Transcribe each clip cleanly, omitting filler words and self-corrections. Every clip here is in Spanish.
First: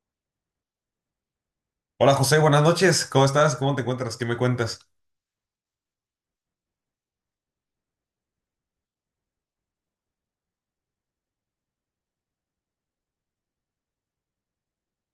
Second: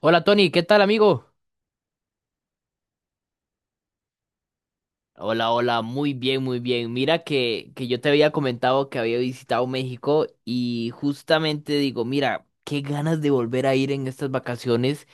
Hola Tony, ¿qué tal amigo? Hola José, buenas noches. ¿Cómo estás? ¿Cómo te encuentras? ¿Qué me cuentas? Hola, hola, muy bien, muy bien. Mira que yo te había comentado que había visitado México y justamente digo, mira, qué ganas de volver a ir en estas vacaciones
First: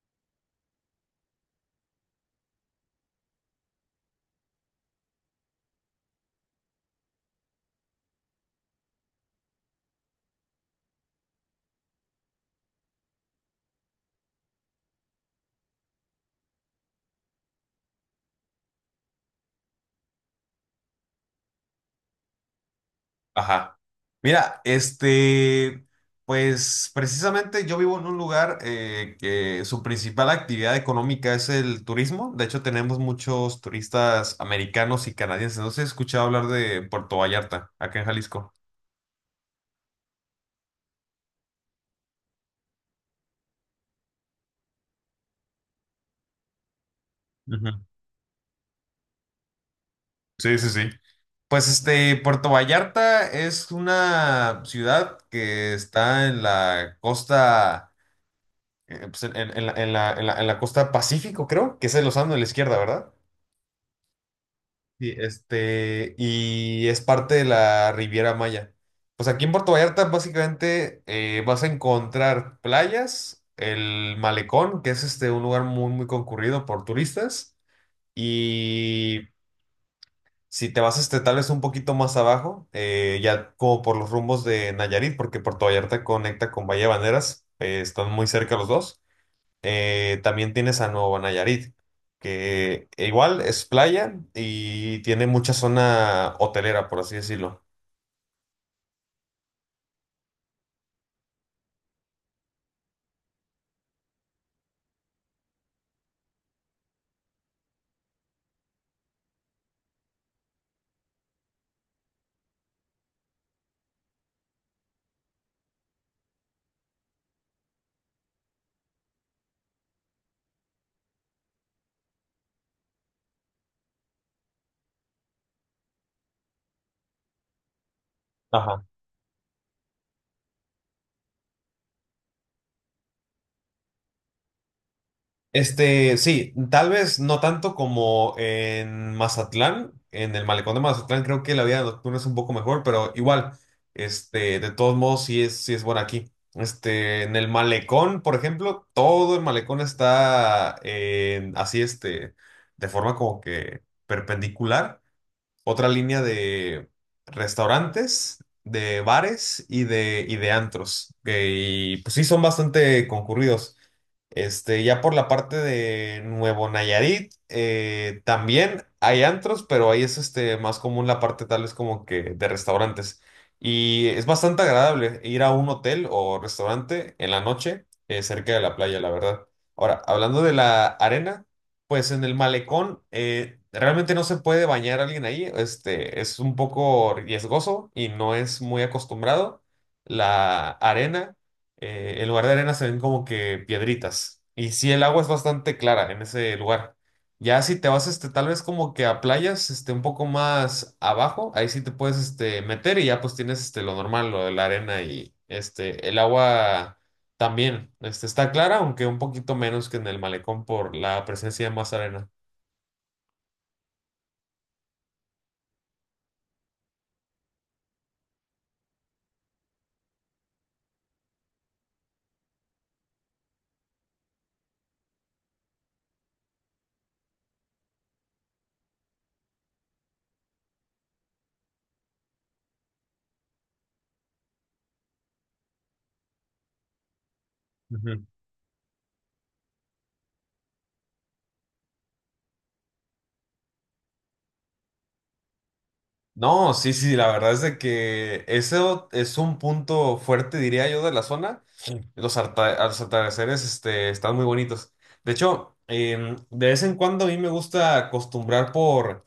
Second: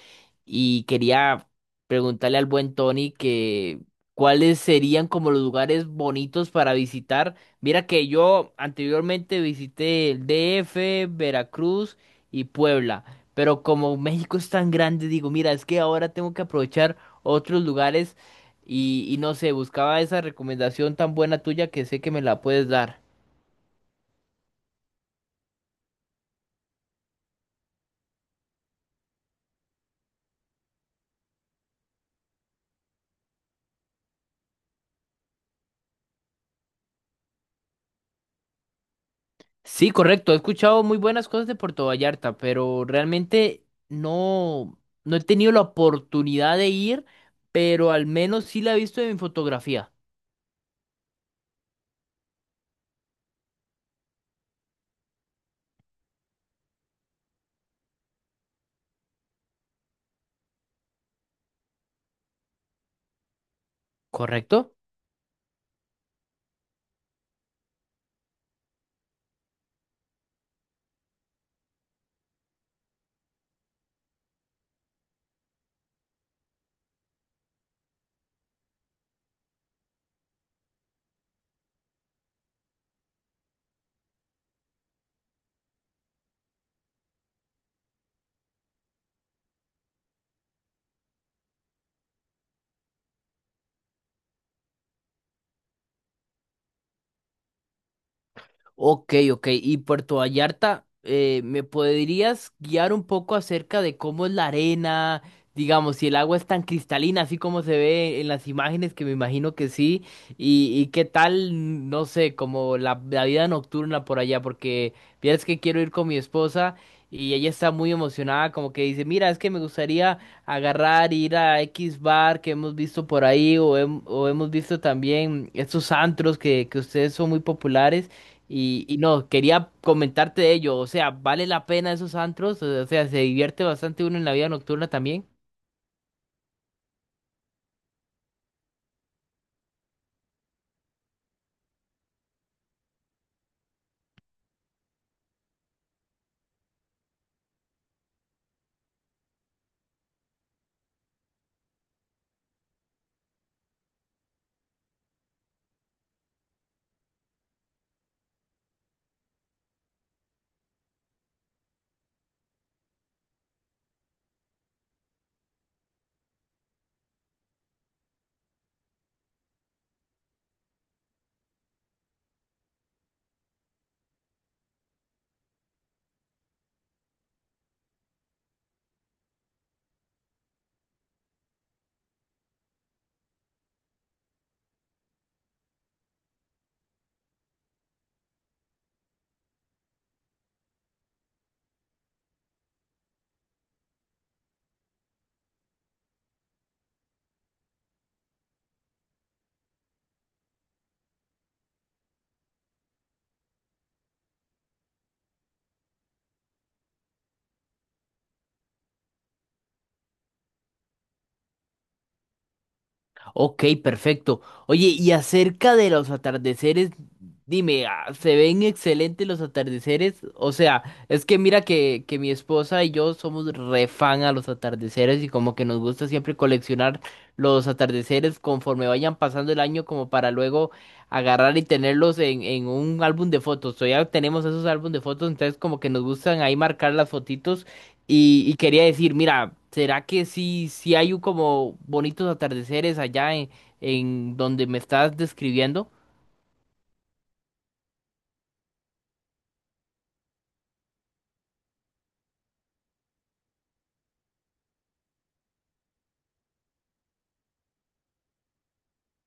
y quería preguntarle al buen Tony que cuáles serían como los lugares bonitos para visitar. Mira que yo anteriormente visité el DF, Veracruz y Puebla, pero como México es tan grande, digo, mira, es que ahora tengo que aprovechar otros lugares. Y no sé, buscaba esa recomendación tan buena tuya que sé que me la puedes dar. Ajá. Mira, pues precisamente yo vivo en un lugar que su principal actividad económica es el turismo. De hecho, tenemos muchos turistas americanos y canadienses. No sé si has escuchado hablar de Puerto Vallarta, acá en Jalisco. Sí, correcto, he escuchado muy buenas cosas de Puerto Vallarta, pero realmente no he tenido la oportunidad de ir, Ujú. pero al menos sí la he visto en mi fotografía, Sí, sí, sí. Pues Puerto Vallarta es una ciudad que está en la costa pues, en la costa Pacífico, creo, que es el océano de la izquierda, ¿verdad? ¿correcto? Sí, y es parte de la Riviera Maya. Pues aquí en Puerto Vallarta básicamente vas a encontrar playas, el malecón, que es un lugar muy, muy concurrido por turistas, y si te vas tal vez un poquito más abajo, ya como por los rumbos de Nayarit, porque Puerto Vallarta conecta con Bahía Banderas, están muy cerca los dos. También tienes a Nuevo Nayarit, que igual es playa y tiene mucha zona hotelera, por así decirlo. Ok, ok. Y Puerto Vallarta, ¿me podrías guiar un poco acerca de cómo es la arena? Digamos, si el agua es tan cristalina, así como se ve en las imágenes, que me imagino que sí. Y qué tal, no sé, como la vida nocturna por allá, porque vieras que quiero ir con mi esposa y ella está muy emocionada, como que dice, mira, es que me gustaría agarrar, ir a X bar que hemos visto por ahí, o, o hemos visto también estos antros que ustedes son muy populares. Ajá. Y no, quería comentarte de ello. O sea, vale la pena esos antros. O sea, se divierte bastante uno en la vida nocturna también. Sí, tal vez no tanto como en Mazatlán. En el malecón de Mazatlán creo que la vida nocturna es un poco mejor, pero igual, de todos modos sí es buena aquí. En el malecón, por ejemplo, todo el malecón está así, de forma como que perpendicular. Otra línea de restaurantes, de bares y y de antros y pues sí, son bastante concurridos. Ya por la parte de Nuevo Nayarit, también hay antros, pero ahí es más común la parte tal vez como que de restaurantes. Y es bastante agradable ir a un hotel o restaurante en la noche, cerca de la playa, la verdad. Ahora, hablando de la arena. Pues en el malecón realmente no se puede bañar alguien ahí, es un poco riesgoso y no es muy acostumbrado. La arena, en lugar de arena se ven como que piedritas y sí el agua es bastante clara en ese lugar. Ya si te vas tal vez como que a playas un poco más abajo, ahí sí te puedes meter y ya pues tienes lo normal, lo de la arena y el agua. También, está clara, aunque un poquito menos que en el malecón por la presencia de más arena. Ok, perfecto. Oye, y acerca de los atardeceres, dime, ¿se ven excelentes los atardeceres? O sea, es que mira que mi esposa y yo somos re fan a los atardeceres y como que nos gusta siempre coleccionar los atardeceres conforme vayan pasando el año como para luego agarrar y tenerlos en un álbum de fotos. O tenemos esos álbumes de fotos, entonces como que nos gustan ahí marcar las fotitos. Ujú. Y quería decir, mira, ¿será que sí hay un como bonitos atardeceres allá en donde me estás describiendo? No, sí, sí, la verdad es de que eso es un punto fuerte, diría yo, de la zona. Sí. Los atardeceres, están muy bonitos. De hecho, de vez en cuando a mí me gusta acostumbrar por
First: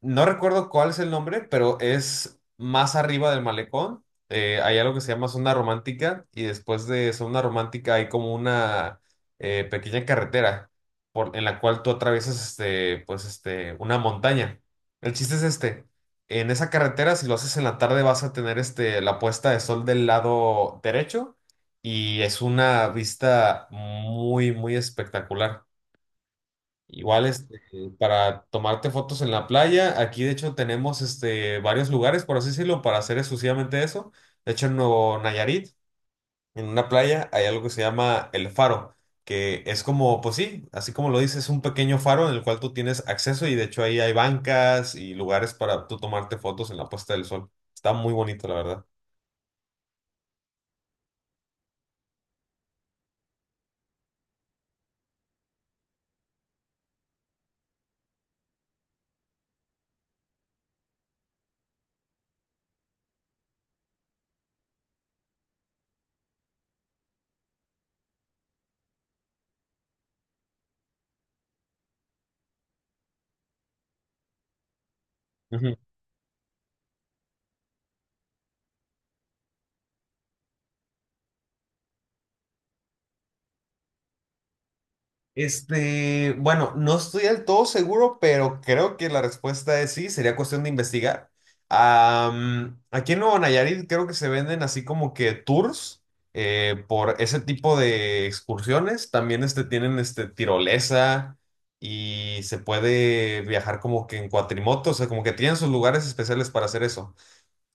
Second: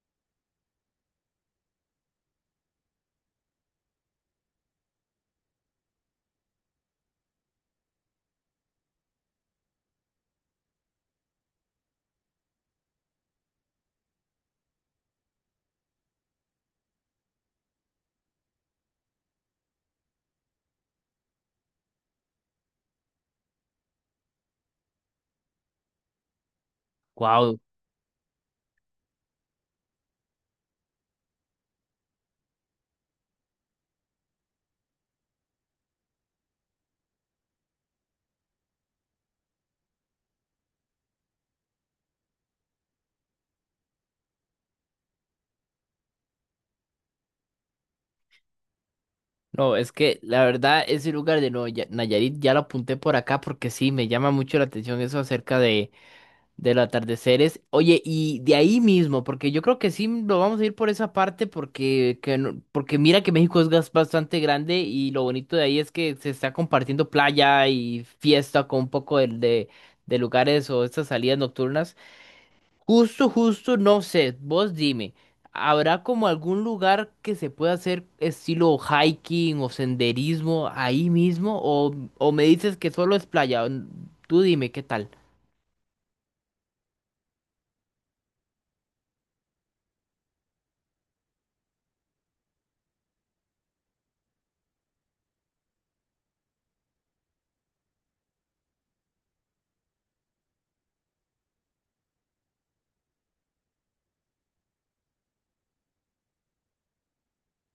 No recuerdo cuál es el nombre, pero es más arriba del malecón. Hay algo que se llama zona romántica y después de zona romántica hay como una pequeña carretera en la cual tú atraviesas una montaña. El chiste es este. En esa carretera, si lo haces en la tarde, vas a tener la puesta de sol del lado derecho y es una vista muy, muy espectacular. Igual, Wow, para tomarte fotos en la playa, aquí de hecho tenemos varios lugares, por así decirlo, para hacer exclusivamente eso. De hecho, en Nuevo Nayarit, en una playa, hay algo que se llama El Faro, que es como, pues sí, así como lo dices, es un pequeño faro en el cual tú tienes acceso y de hecho ahí hay bancas y lugares para tú tomarte fotos en la puesta del sol. Está muy bonito, la verdad. no, es que la verdad ese lugar de Nayarit ya lo apunté por acá porque sí, me llama mucho la atención eso acerca de del atardecer es, oye, y de ahí mismo, porque yo creo que sí lo vamos a ir por esa parte, porque, que no- porque mira que México es bastante grande y lo bonito de ahí es que se está compartiendo playa y fiesta con un poco de lugares o estas salidas nocturnas. Justo, justo, no sé, vos dime, ¿habrá como algún lugar que se pueda hacer estilo hiking o senderismo ahí mismo? O me dices que solo es playa? Tú dime, ¿qué tal? Bueno, no estoy del todo seguro, pero creo que la respuesta es sí, sería cuestión de investigar. Aquí en Nuevo Nayarit creo que se venden así como que tours por ese tipo de excursiones. También tienen tirolesa y se puede viajar como que en cuatrimoto, o sea, como que tienen sus lugares especiales para hacer eso.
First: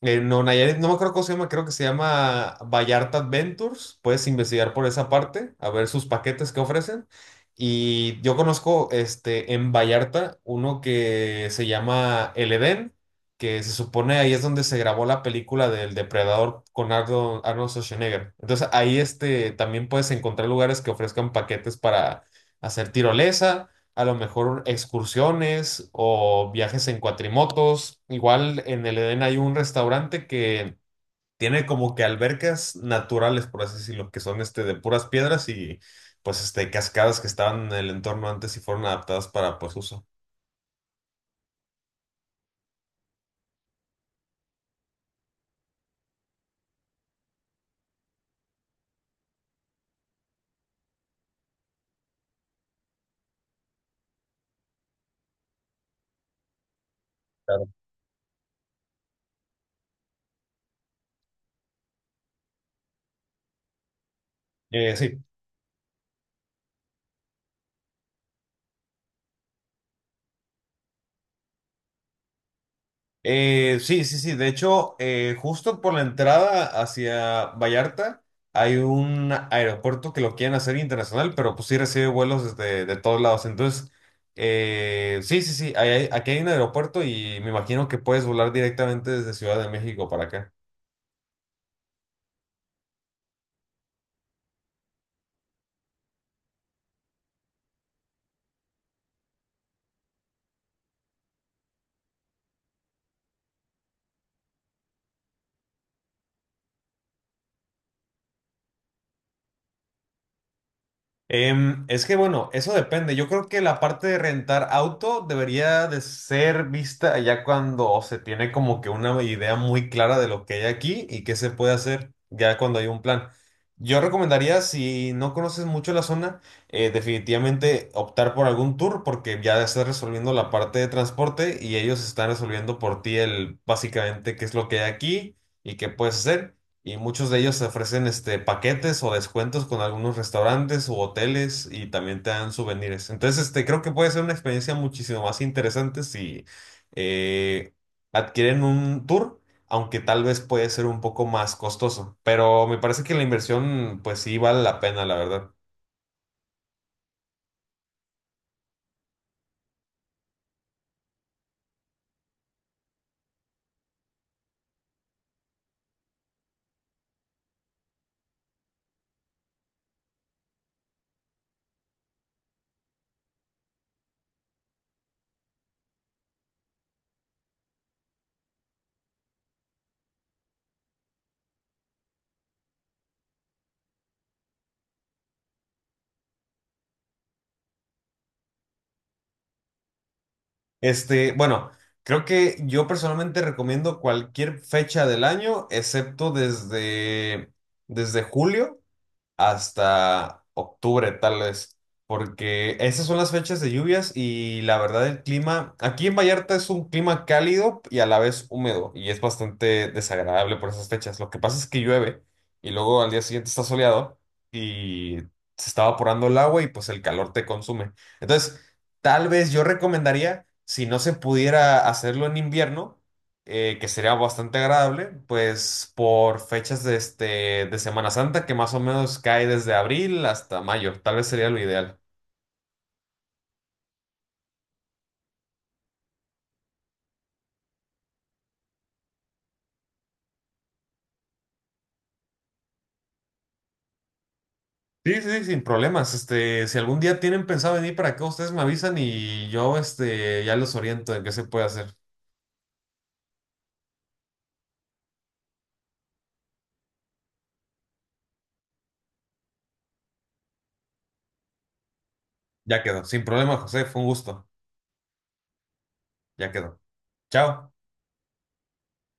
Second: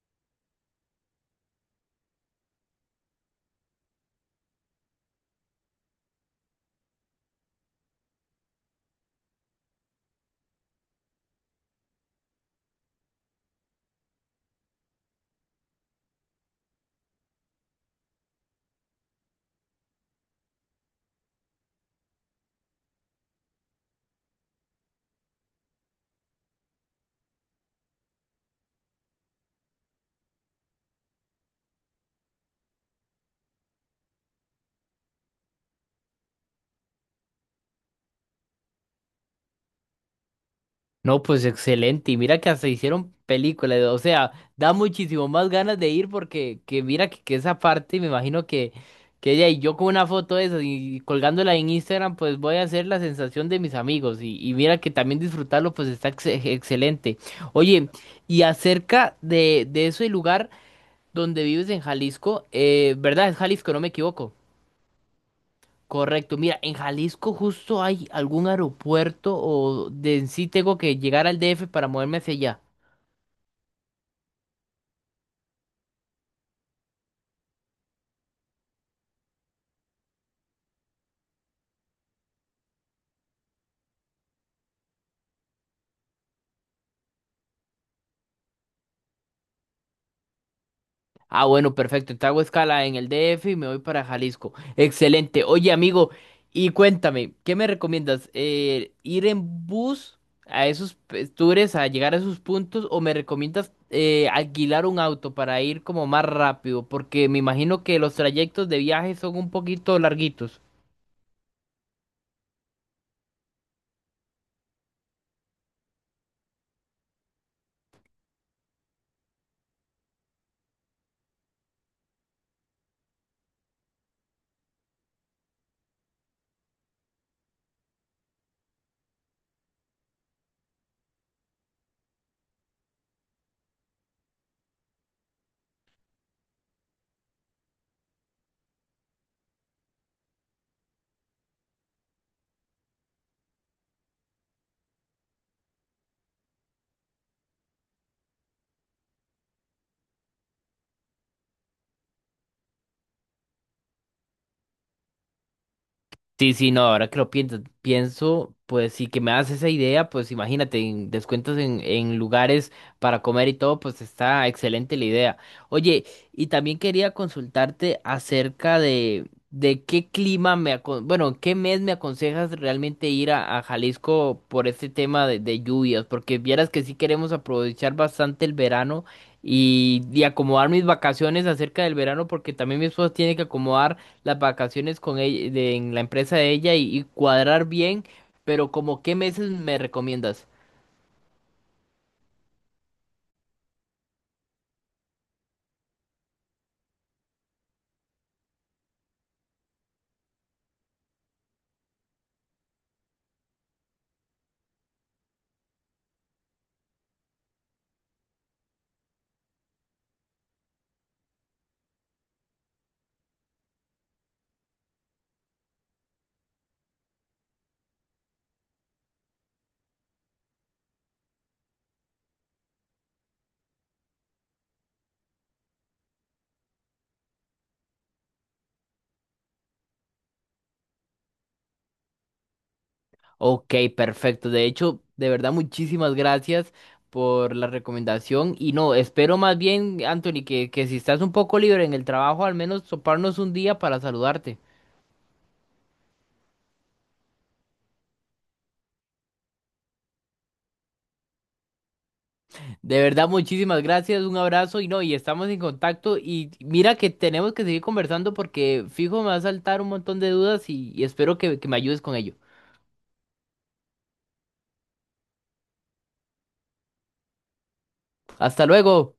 No, Nayarit, no me acuerdo cómo se llama, creo que se llama Vallarta Adventures. Puedes investigar por esa parte, a ver sus paquetes que ofrecen. Y yo conozco en Vallarta uno que se llama El Edén, que se supone ahí es donde se grabó la película del Depredador con Arnold Schwarzenegger. Entonces ahí también puedes encontrar lugares que ofrezcan paquetes para hacer tirolesa a lo mejor excursiones o viajes en cuatrimotos. Igual en el Edén hay un restaurante que tiene como que albercas naturales, por así decirlo, que son de puras piedras y pues cascadas que estaban en el entorno antes y fueron adaptadas para pues uso. No, pues excelente. Y mira que hasta hicieron películas. O sea, da muchísimo más ganas de ir porque que mira que esa parte, me imagino que ella y yo con una foto de esas y colgándola en Instagram, pues voy a hacer la sensación de mis amigos. Y mira que también disfrutarlo, pues está excelente. Claro. Oye, y acerca de ese lugar donde vives en Jalisco, ¿verdad? Es Jalisco, no me equivoco. Sí. Correcto, mira, en Jalisco justo hay algún aeropuerto o de en sí tengo que llegar al DF para moverme hacia allá. Sí, sí, sí. De hecho, justo por la entrada hacia Vallarta hay un aeropuerto que lo quieren hacer internacional, pero pues sí recibe vuelos desde de todos lados. Entonces, sí, sí, sí. Aquí hay un aeropuerto y me imagino que puedes volar directamente desde Ciudad de México para acá. Ah, bueno, perfecto, entonces hago escala en el DF y me voy para Jalisco. Excelente. Oye, amigo, y cuéntame, ¿qué me recomiendas? ¿Ir en bus a esos tours, a llegar a esos puntos, o me recomiendas alquilar un auto para ir como más rápido? Porque me imagino que los trayectos de viaje son un poquito larguitos. Es que bueno, eso depende. Yo creo que la parte de rentar auto debería de ser vista ya cuando se tiene como que una idea muy clara de lo que hay aquí y qué se puede hacer ya cuando hay un plan. Yo recomendaría, si no conoces mucho la zona, definitivamente optar por algún tour porque ya estás resolviendo la parte de transporte y ellos están resolviendo por ti el básicamente qué es lo que hay aquí y qué puedes hacer. Y muchos de ellos ofrecen paquetes o descuentos con algunos restaurantes u hoteles y también te dan souvenirs. Entonces, creo que puede ser una experiencia muchísimo más interesante si eh, adquieren un tour, aunque tal vez puede ser un poco más costoso. Pero me parece que la inversión, pues sí vale la pena, la verdad. Sí, sí, no, ahora que lo pienso, pienso, pues sí que me das esa idea, pues imagínate, en descuentos en lugares para comer y todo, pues está excelente la idea. Oye, y también quería consultarte acerca de qué clima me, bueno, qué mes me aconsejas realmente ir a Jalisco por este tema de lluvias, porque vieras que sí queremos aprovechar bastante el verano y acomodar mis vacaciones acerca del verano, porque también mi esposa tiene que acomodar las vacaciones con ella, en la empresa de ella y cuadrar bien, pero como qué meses me recomiendas. Bueno, creo que yo personalmente recomiendo cualquier fecha del año, excepto desde julio hasta octubre, tal vez, porque esas son las fechas de lluvias y la verdad el clima, aquí en Vallarta es un clima cálido y a la vez húmedo y es bastante desagradable por esas fechas. Lo que pasa es que llueve y luego al día siguiente está soleado y se está evaporando el agua y pues el calor te consume. Entonces, tal vez yo recomendaría, si no se pudiera hacerlo en invierno, que sería bastante agradable, pues por fechas de Semana Santa, que más o menos cae desde abril hasta mayo, tal vez sería lo ideal. Ok, perfecto. De hecho, de verdad, muchísimas gracias por la recomendación. Y no, espero más bien, Anthony, que si estás un poco libre en el trabajo, al menos toparnos un día para saludarte. Sí, sí, sin problemas. Si algún día tienen pensado venir para acá, ustedes me avisan y yo, ya los oriento en qué se puede hacer. De verdad, muchísimas gracias, un abrazo y no, y estamos en contacto y mira que tenemos que seguir conversando porque fijo me va a saltar un montón de dudas y espero que me ayudes con ello. Ya quedó. Sin problema, José, fue un gusto. Ya quedó. Chao. Hasta luego.